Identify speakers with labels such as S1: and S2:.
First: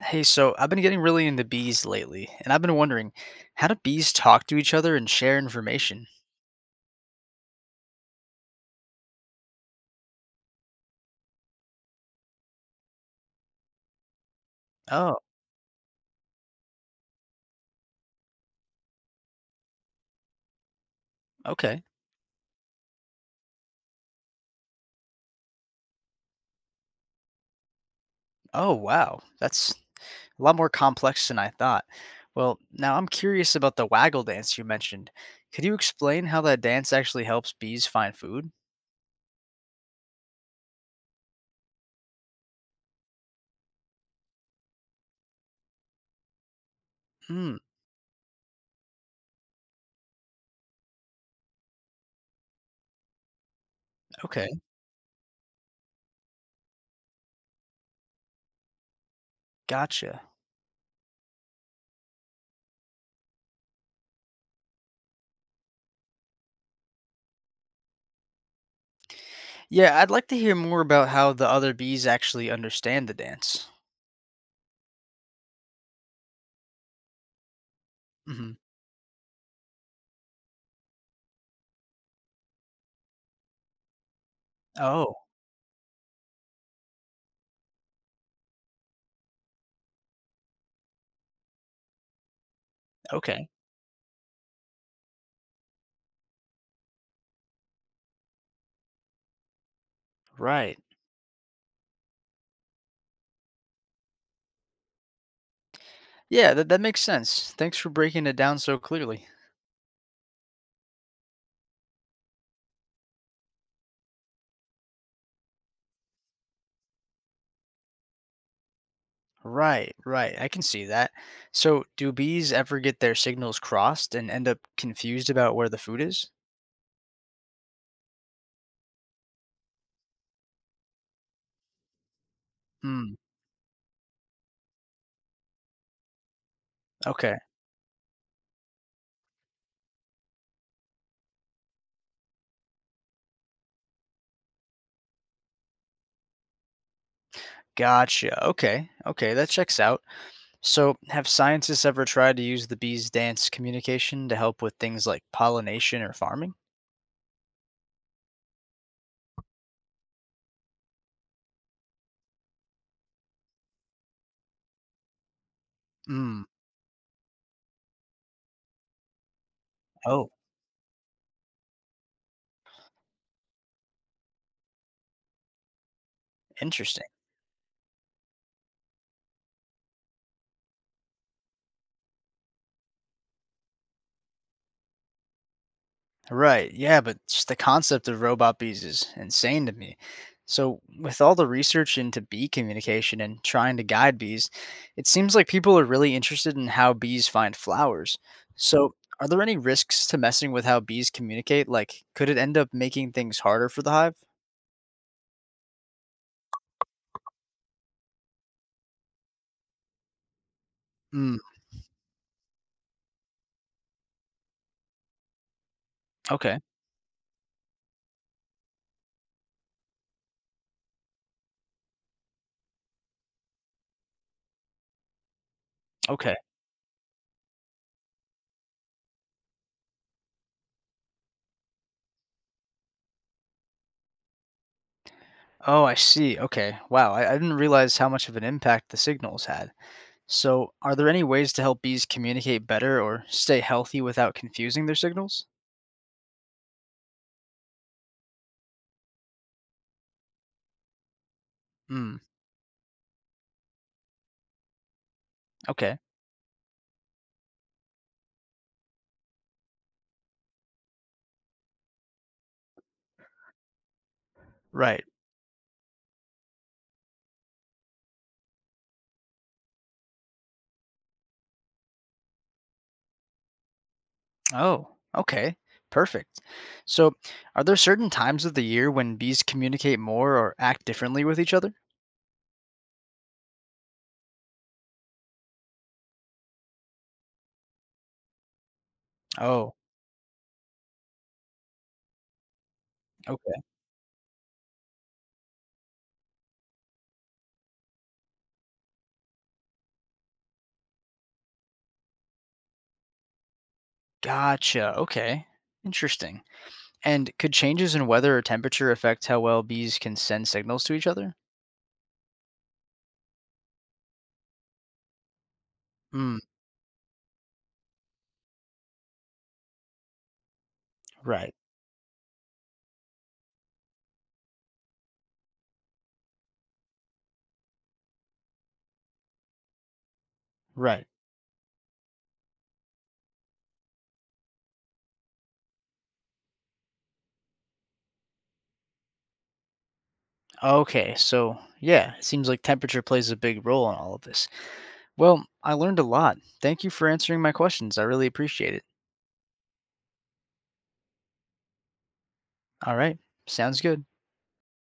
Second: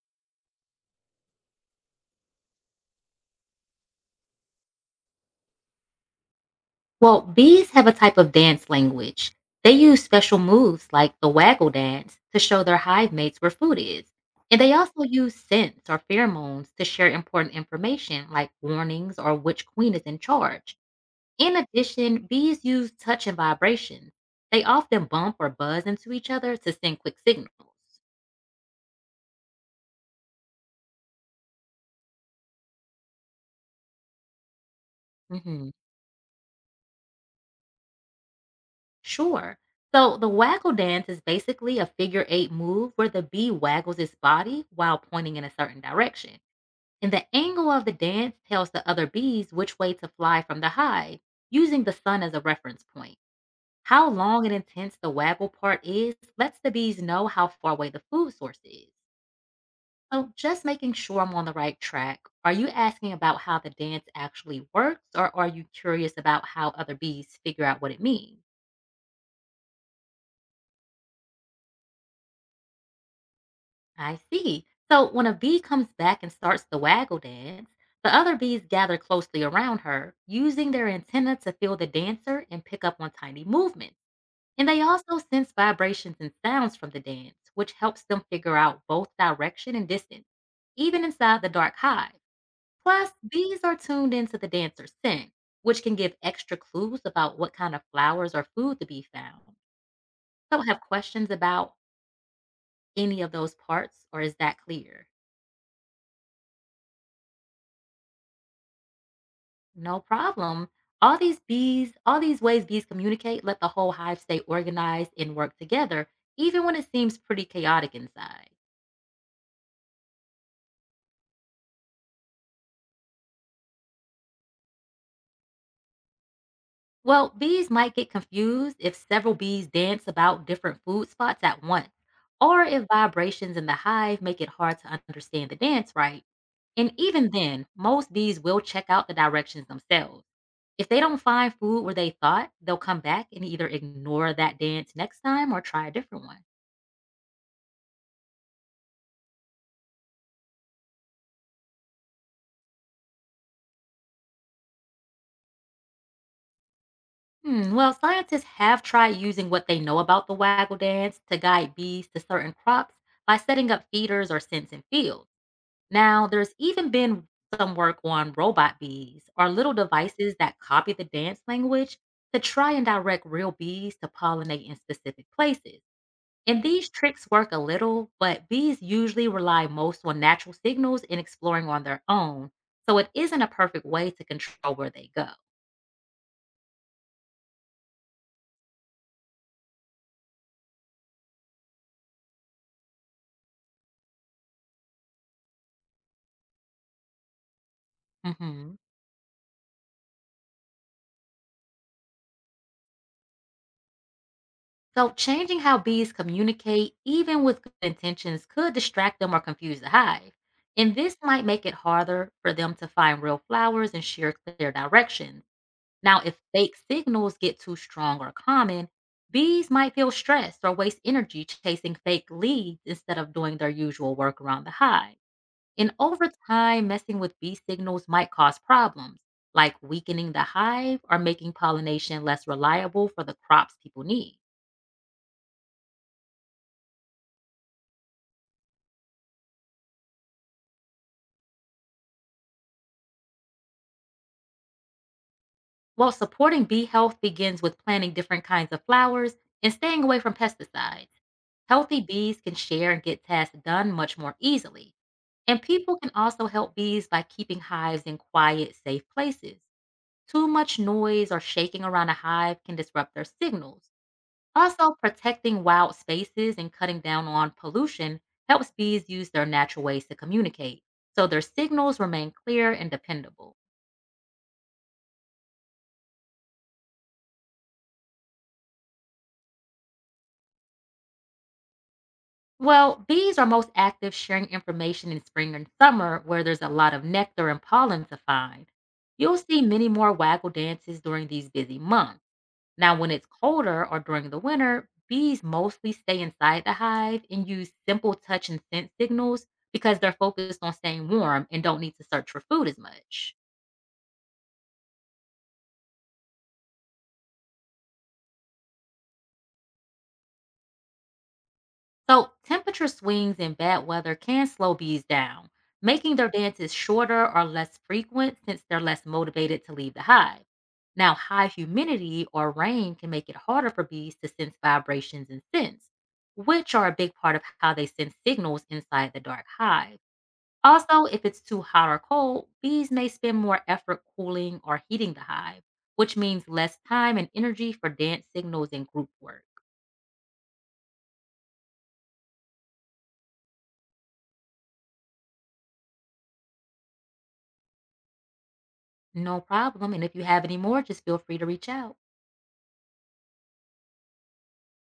S1: Hey, so I've been getting really into bees lately, and I've been wondering, how do bees talk to each other and share information?
S2: Well, bees have a type of dance language. They use special moves like the waggle dance to show their hive mates where food is. And they also
S1: Oh,
S2: use scents or pheromones to share important information like warnings or which queen is in charge. In
S1: okay.
S2: addition, bees use touch and vibrations. They often bump or buzz into each other to send quick signals.
S1: Oh, wow. That's a lot more complex than I thought. Well, now I'm curious about the waggle dance you mentioned. Could
S2: hmm
S1: you explain how that dance actually helps bees find food?
S2: Sure. So the waggle dance is basically a figure eight move where the bee waggles its body while pointing in a certain direction, and the
S1: Hmm,
S2: angle of the dance tells the other bees which way to fly from the hive, using the sun as a reference point. How long
S1: okay.
S2: and intense the waggle part is lets the bees know how far away the food source is.
S1: Gotcha.
S2: So, just making sure I'm on the right track, are you asking about how the dance actually works, or are you curious about how other bees figure out what it means?
S1: Yeah, I'd like to hear more about how the other bees actually understand the dance.
S2: I see. So when a bee comes back and starts the waggle dance, the other
S1: Hmm.
S2: bees gather closely around her, using their antenna to feel the dancer and pick up on tiny movements. And they
S1: Oh,
S2: also sense vibrations and sounds from the dance, which helps them figure out both direction and distance, even inside the dark hive. Plus,
S1: okay.
S2: bees are tuned into the dancer's scent, which can give extra clues about what kind of flowers or food to be found. So,
S1: Right.
S2: have questions about any of those parts, or is that clear?
S1: Yeah, that makes sense. Thanks for breaking it down so clearly.
S2: No problem. All these bees, all these ways bees communicate let the whole hive stay organized and work together, even when it seems pretty chaotic inside.
S1: Right, right. I can see that. So, do bees ever get their signals crossed and end up confused about where the food is?
S2: Well, bees might get confused if several bees dance about different food spots at once, or if
S1: Hmm.
S2: vibrations in the hive make it hard to understand the dance right. And even
S1: Okay.
S2: then, most bees will check out the directions themselves. If they don't find food where they thought, they'll come back and either ignore that dance next time or try a different one.
S1: Gotcha. Okay. Okay. That checks out. So, have scientists ever tried to use the bees' dance communication to help with things like pollination or farming?
S2: Hmm, well, scientists have tried using what they know about the waggle dance to guide bees to certain crops by setting up feeders or scents in fields. Now,
S1: Hmm.
S2: there's even been some work on robot bees or little
S1: Oh,
S2: devices that copy the dance language to try and direct real bees to pollinate in specific places. And these
S1: interesting.
S2: tricks work a little, but bees usually rely most on natural signals and exploring on their own. So it isn't a perfect way to control where they go.
S1: Right. Yeah, but just the concept of robot bees is insane to me. So, with all the research into bee communication and trying to guide bees, it seems like people are really interested in how bees find flowers.
S2: hmm
S1: So, are there any risks to messing with how bees communicate? Like, could it end up making things harder for the hive?
S2: So, changing how bees communicate, even with good intentions, could distract them or confuse the hive. And this
S1: Hmm.
S2: might make it harder for them to find real flowers and share clear directions. Now, if
S1: Okay.
S2: fake signals get too strong or common, bees might feel stressed or waste energy chasing fake leads instead of doing their usual work around the hive. And over
S1: Okay.
S2: time, messing with bee signals might cause problems, like weakening the hive or making pollination less reliable for the crops people need.
S1: Oh, I see. Okay. Wow. I didn't realize how much of an impact the signals had. So, are there any ways to help bees communicate better or stay healthy without confusing their signals?
S2: While supporting bee health begins with planting different kinds of flowers and staying away from pesticides, healthy
S1: Hmm.
S2: bees can share and get tasks done much more easily. And people
S1: Okay.
S2: can also help bees by keeping hives in quiet, safe places. Too much noise or shaking around a hive can disrupt their signals. Also,
S1: Right.
S2: protecting wild spaces and cutting down on pollution helps bees use their natural ways to communicate, so their signals remain clear and dependable.
S1: Oh, okay. Perfect. So, are there certain times of the year when bees communicate more or act differently with each other?
S2: Well, bees are most active sharing information in spring and summer where there's a lot of nectar and pollen to find. You'll see
S1: Oh,
S2: many more waggle dances during these busy months. Now, when it's
S1: okay.
S2: colder or during the winter, bees mostly stay inside the hive and use simple touch and scent signals because they're focused on staying warm and don't need to search for food as much.
S1: Gotcha. Okay. Interesting. And could changes in weather or temperature affect how well bees can send signals to each other?
S2: So, temperature swings and bad weather can slow bees down, making their
S1: Hmm.
S2: dances shorter or less frequent since they're less motivated to leave the hive. Now, high
S1: Right.
S2: humidity or rain can make it harder for bees to sense vibrations and scents, which are a big part of how they send signals inside the dark hive. Also,
S1: Right.
S2: if it's too hot or cold, bees may spend more effort cooling or heating the hive, which means less time and energy for dance signals and group work.
S1: Okay. So, yeah, it seems like temperature plays a big role in all of this. Well, I learned a lot. Thank you for answering my questions. I really appreciate it.
S2: No problem. And if you have any more, just feel free to reach out.
S1: All right. Sounds good.